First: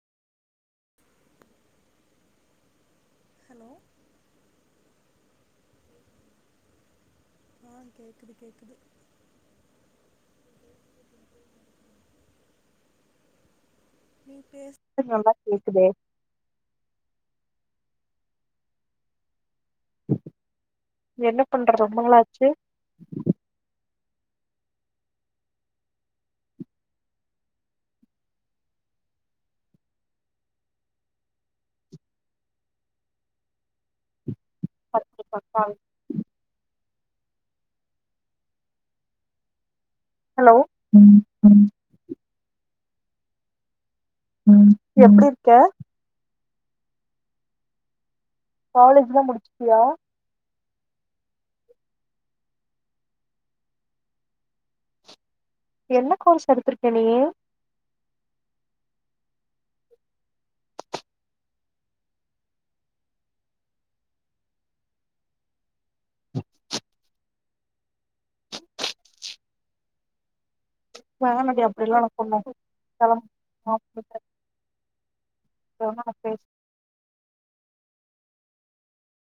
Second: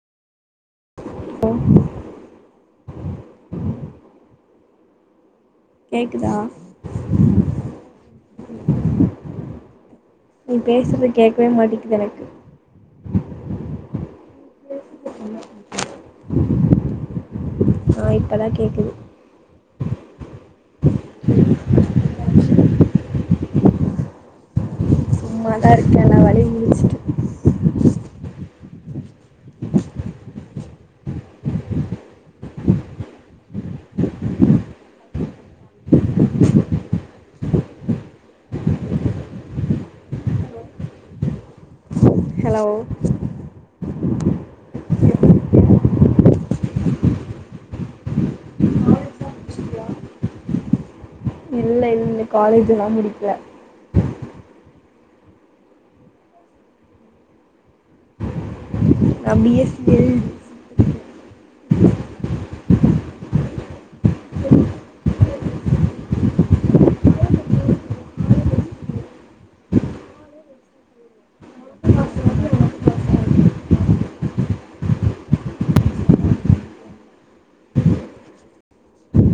ஆ [unintelligible] hello கேக்குதா ஆ கேக்குது கேக்குது நீ பேசுறது கேக்கவே மாட்டேக்து எனக்கு எனக்கு நல்லா கேக்குதே [unintelligible] ஆ இப்பதா கேக்குது என்ன பண்ற ரொம்ப நாளாச்சு சும்மா தா இருக்கே ந வேலய முடிச்டு பத்து பக்காய் [unintelligible] ஹலோ ம் ம் ஹலோ ம் ம் எப்டி இருக்க காலேஜ் ல முடிச்சிட்டியா இல்ல இல்ல காலேஜ் ல முடிக்ல என்ன கோர்ஸ் எடுத்துருக்க நீ நா பி எஸ்சி [unintelligible]